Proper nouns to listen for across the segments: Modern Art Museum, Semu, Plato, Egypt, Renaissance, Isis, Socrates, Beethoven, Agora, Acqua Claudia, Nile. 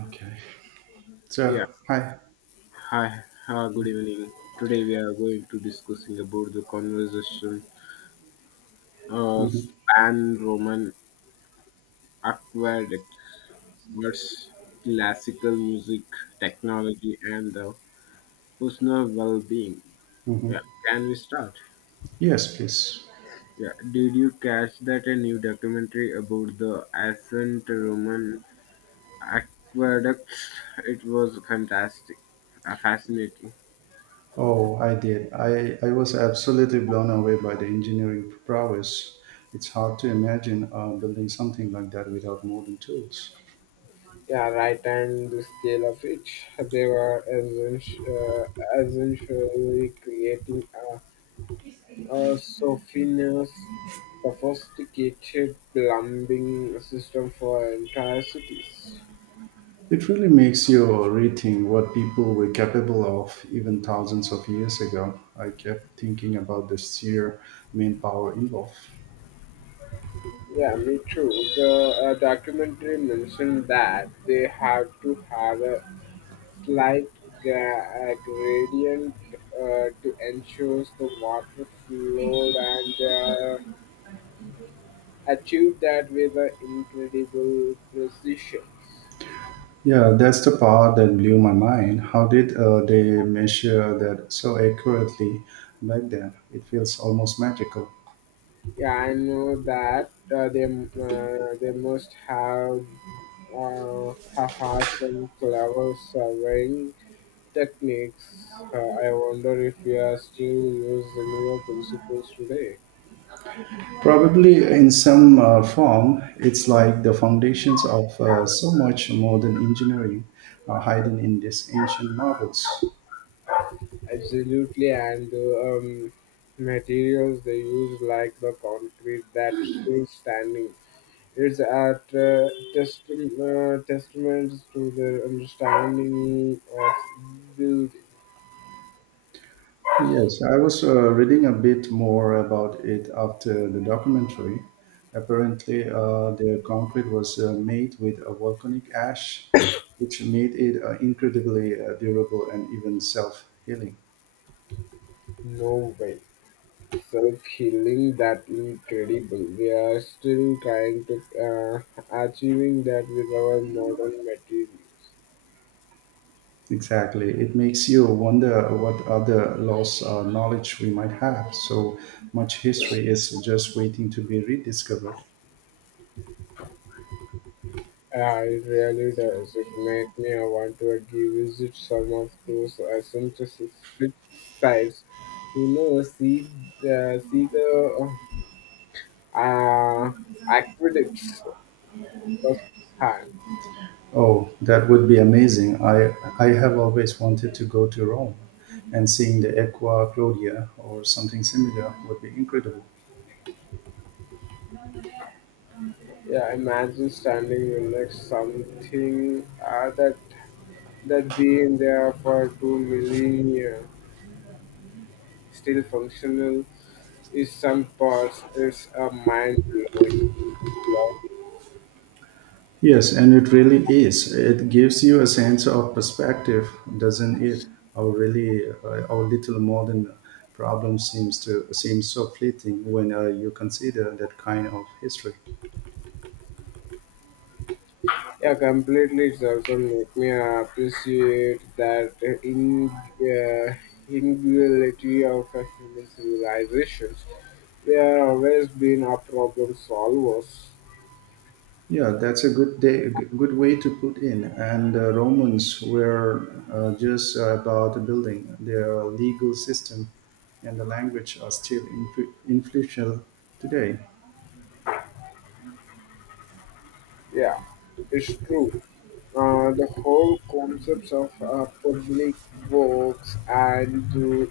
Okay. Yeah. So hi. Hi. Good evening. Today we are going to discussing about the conversation hmm span Roman aqueduct versus classical music, technology, and the personal well-being. hmm. Yeah. Can we start? Yes, please. Yeah. Did you catch that a new documentary about the ancient Roman aqueducts? It was fascinating. Oh, I did. I was absolutely blown away by the engineering prowess. It's hard to imagine building something like that without modern tools. Yeah, right, and the scale of it, they were essentially creating a sophisticated plumbing system for entire cities. It really makes you rethink what people were capable of even thousands of years ago. I kept thinking about the sheer manpower involved. Yeah, me too. The documentary mentioned that they have to have a slight gradient to ensure the water flowed and achieved that with incredible precision. Yeah, that's the part that blew my mind. How did they measure that so accurately back then? It feels almost magical. Yeah, I know that they must have had some clever surveying techniques. I wonder if we are still use similar principles today. Probably in some form, it's like the foundations of so much modern engineering are hidden in these ancient marbles. Absolutely, and the materials they use, like the concrete that's still standing. It's at testaments to their understanding of beauty. Yes, I was reading a bit more about it after the documentary. Apparently, their concrete was made with a volcanic ash, which made it incredibly durable and even self healing. No way. So killing that incredible. We are still trying to achieving that with our modern materials. Exactly. It makes you wonder what other lost knowledge we might have. So much history is just waiting to be rediscovered. It really does. It makes me want to revisit some of those essential sites. You know, see the uh, aqueducts first hand. Oh, that would be amazing. I have always wanted to go to Rome, and seeing the Acqua Claudia or something similar would be incredible. Yeah, imagine standing next something that been there for 2 million years, still functional. Is some parts is a mind blowing. Yeah, Yes, and it really is. It gives you a sense of perspective, doesn't it? Our really, our little modern problem seems to seem so fleeting when you consider that kind of history. yeah, completely. It also make me appreciate that in individuality of a human civilizations. They are always been our problem solvers. Yeah, that's a good day, good way to put in. And the Romans were just about building their legal system, and the language are still influential today. Yeah, it's true. The whole concepts of public works and do,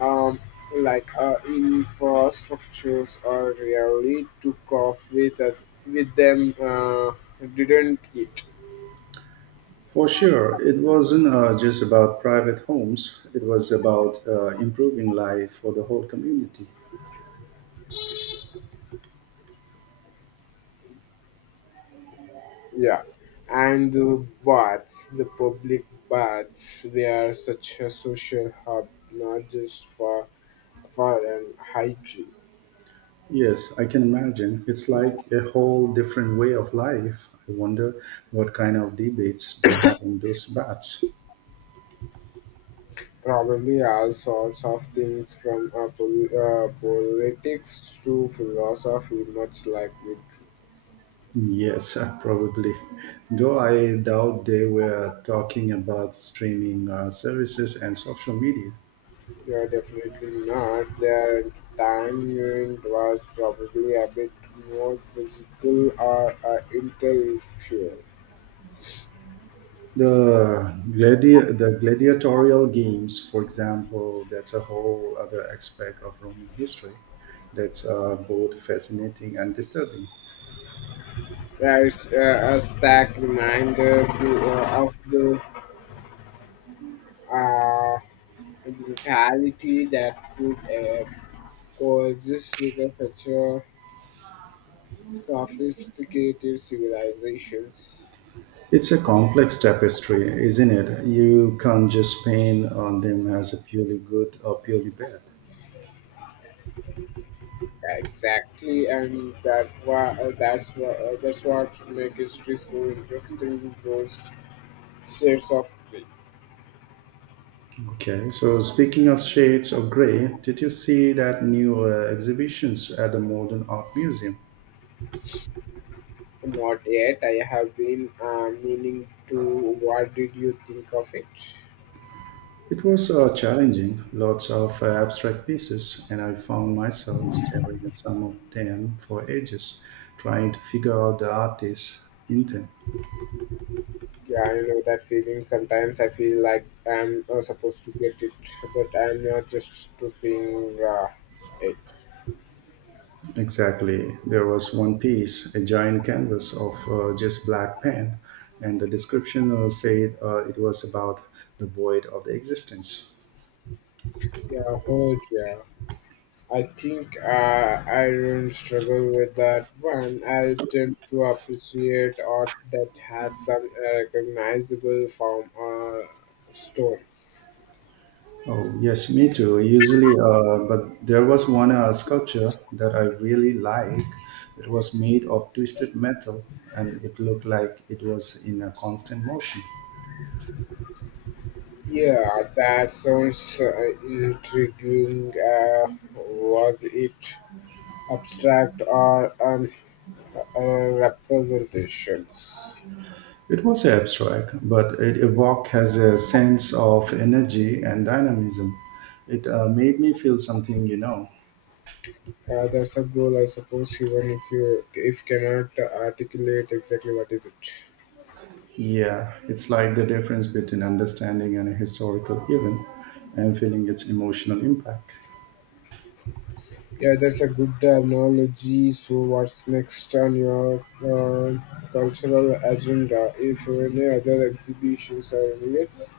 um, like infrastructures are really took off with us, with them didn't it. For sure, it wasn't just about private homes; it was about improving life for the whole community. Yeah, and the baths, the public baths were such a social hub, not just for an hygiene. Yes, I can imagine. It's like a whole different way of life. I wonder what kind of debates they had in those baths. Probably all sorts of things from politics to philosophy, much like with. Yes, probably. Though I doubt they were talking about streaming services and social media. Yeah, definitely not. Their time unit was probably a bit more physical or intellectual. The gladiatorial games, for example, that's a whole other aspect of Roman history that's both fascinating and disturbing. There's a stark reminder to, of the uh, brutality that could coexist with a, such a sophisticated civilizations. It's a complex tapestry, isn't it? You can't just paint on them as a purely good or purely bad. Exactly, and that why that's why that's what make history so interesting. Those shades of gray. Okay, so speaking of shades of grey, did you see that new exhibitions at the Modern Art Museum? Not yet. I have been meaning to. What did you think of it? It was challenging, lots of abstract pieces, and I found myself staring at some of them for ages, trying to figure out the artist's intent. Yeah, I know that feeling. Sometimes I feel like I'm supposed to get it, but I'm not just to seeing it. Exactly, there was one piece, a giant canvas of just black pen, and the description said it was about the void of the existence. Yeah, hold. Yeah. I think I don't struggle with that one. I tend to appreciate art that has some recognizable form or story. Oh, yes, me too. Usually, but there was one sculpture that I really like. It was made of twisted metal and it looked like it was in a constant motion. Yeah, that sounds intriguing. Was it abstract or uh, representations? It was abstract, but it evoked has a sense of energy and dynamism. It made me feel something, you know. That's a goal, I suppose. Even if you if cannot articulate exactly what is it. Yeah, it's like the difference between understanding an historical event and feeling its emotional impact. Yeah, that's a good analogy. So, what's next on your cultural agenda? If any other exhibitions or events?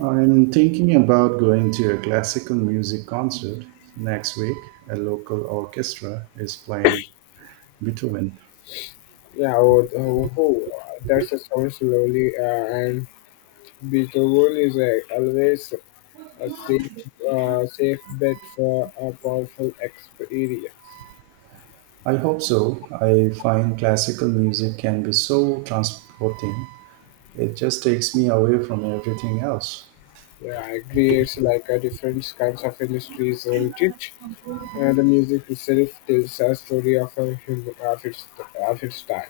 I'm thinking about going to a classical music concert next week. A local orchestra is playing Beethoven. Yeah, oh, that's a sounds lovely. And Beethoven is always a safe bet for a powerful experience. I hope so. I find classical music can be so transporting. It just takes me away from everything else. Yeah, it creates like a different kinds of industries, isn't it? The music itself tells a story of a human, of its time.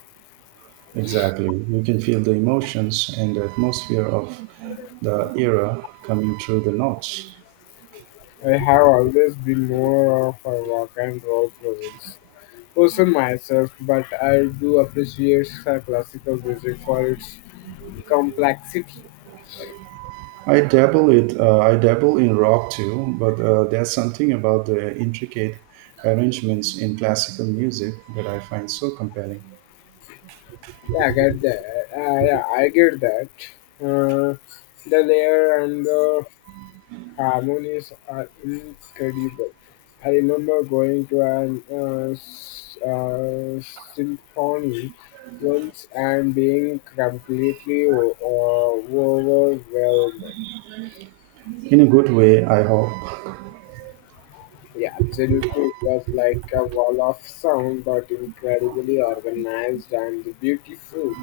Exactly. You can feel the emotions and the atmosphere of the era coming through the notes. I have always been more of a rock and roll presence person myself, but I do appreciate classical music for its complexity. I dabble it. I dabble in rock too, but there's something about the intricate arrangements in classical music that I find so compelling. Yeah, I get that. Uh, the layer and the harmonies are incredible. I remember going to an symphony once and being completely overwhelmed. In a good way, I hope. Yeah, absolutely. It was like a wall of sound, but incredibly organized and beautiful.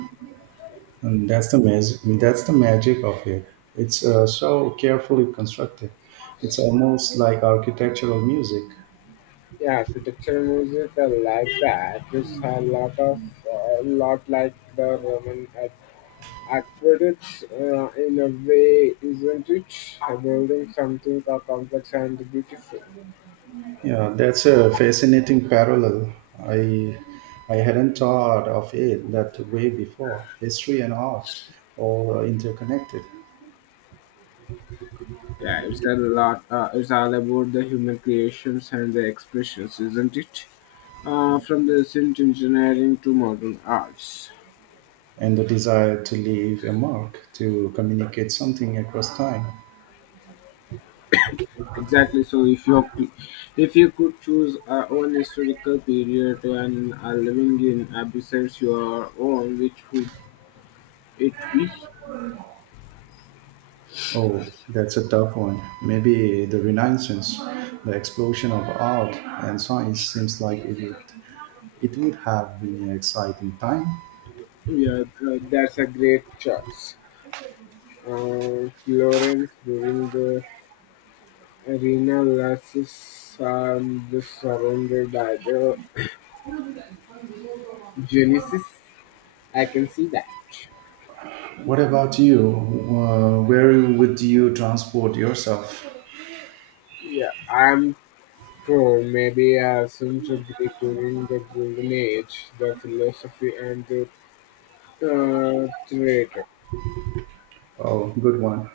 And that's the magic. That's the magic of it. It's so carefully constructed. It's almost like architectural music. Yeah, architecture music, I like that. It's a lot like the Roman aqueducts in a way, isn't it? Building something complex and beautiful. Yeah, that's a fascinating parallel. I hadn't thought of it that way before. History and art, all interconnected. Yeah, it's a lot. It's all about the human creations and the expressions, isn't it? From the ancient engineering to modern arts. And the desire to leave a mark, to communicate something across time. Exactly. So, if you could choose one historical period and are living in besides your own, which would it be? Oh, that's a tough one. Maybe the Renaissance, the explosion of art and science seems like it would have been an exciting time. Yeah, that's a great choice. Florence during the arena lasses just surrounded by the Genesis. I can see that. What about you? Where would you transport yourself? Yeah, I'm sure maybe since Greek during the Golden Age, the philosophy and the traitor. Oh, good one.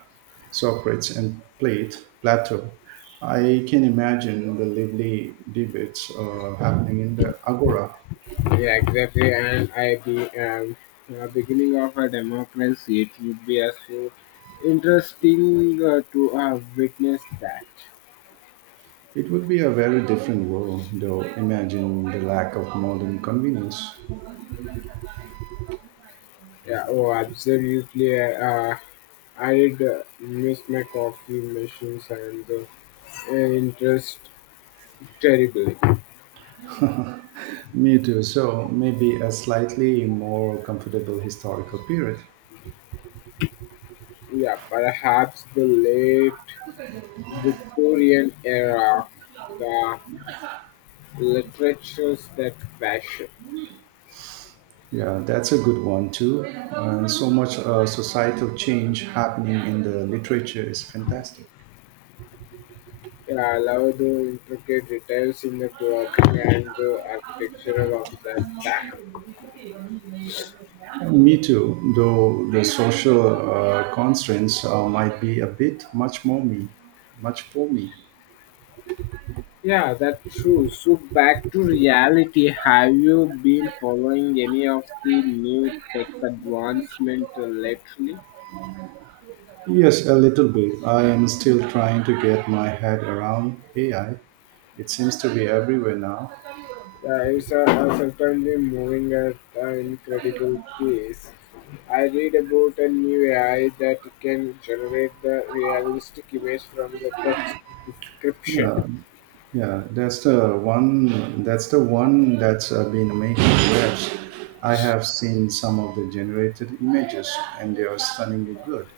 Socrates and Plato. I can imagine the lively debates happening in the Agora. Yeah, exactly. And I be beginning of a democracy. It would be as so interesting to witness that. It would be a very different world, though. Imagine the lack of modern convenience. Yeah. Oh, absolutely. I'd miss my coffee machines and the interest terribly. Me too. So maybe a slightly more comfortable historical period. Yeah, perhaps the late Victorian era, the literatures that fashion. Yeah, that's a good one too. And so much societal change happening in the literature is fantastic. Yeah, love the intricate details in the clothing and the architecture of that time. Me too, though the social constraints might be a bit much for me. Yeah, that's true. So back to reality, have you been following any of the new tech advancement lately? Yes, a little bit. I am still trying to get my head around AI. It seems to be everywhere now. Yeah, it's certainly moving at an incredible pace. I read about a new AI that can generate the realistic image from the text description. Yeah, Yeah, that's the one. That's the one that's been making waves. I have seen some of the generated images, and they are stunningly good.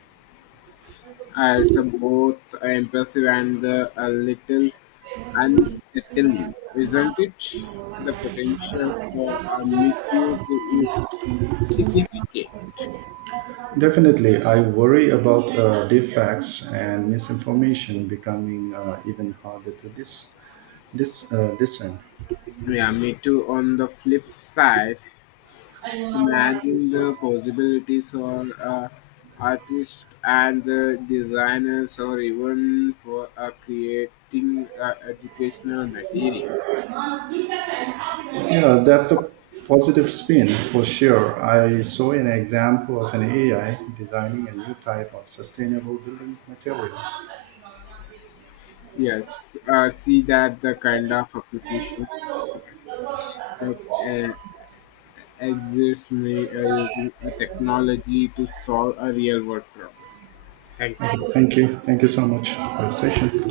It's a both impressive and a little unsettling, isn't it? The potential for misuse is significant. Definitely, I worry about defects and misinformation becoming even harder to discern. Yeah, me too. On the flip side, imagine the possibilities for artists and designers, or even for creating educational material. Yeah, that's a positive spin for sure. I saw an example of an AI designing a new type of sustainable building material. Yes, see that the kind of applications that uh, Exists may are using a technology to solve a real world problem. Thank you. Okay, thank you. Thank you so much for the session.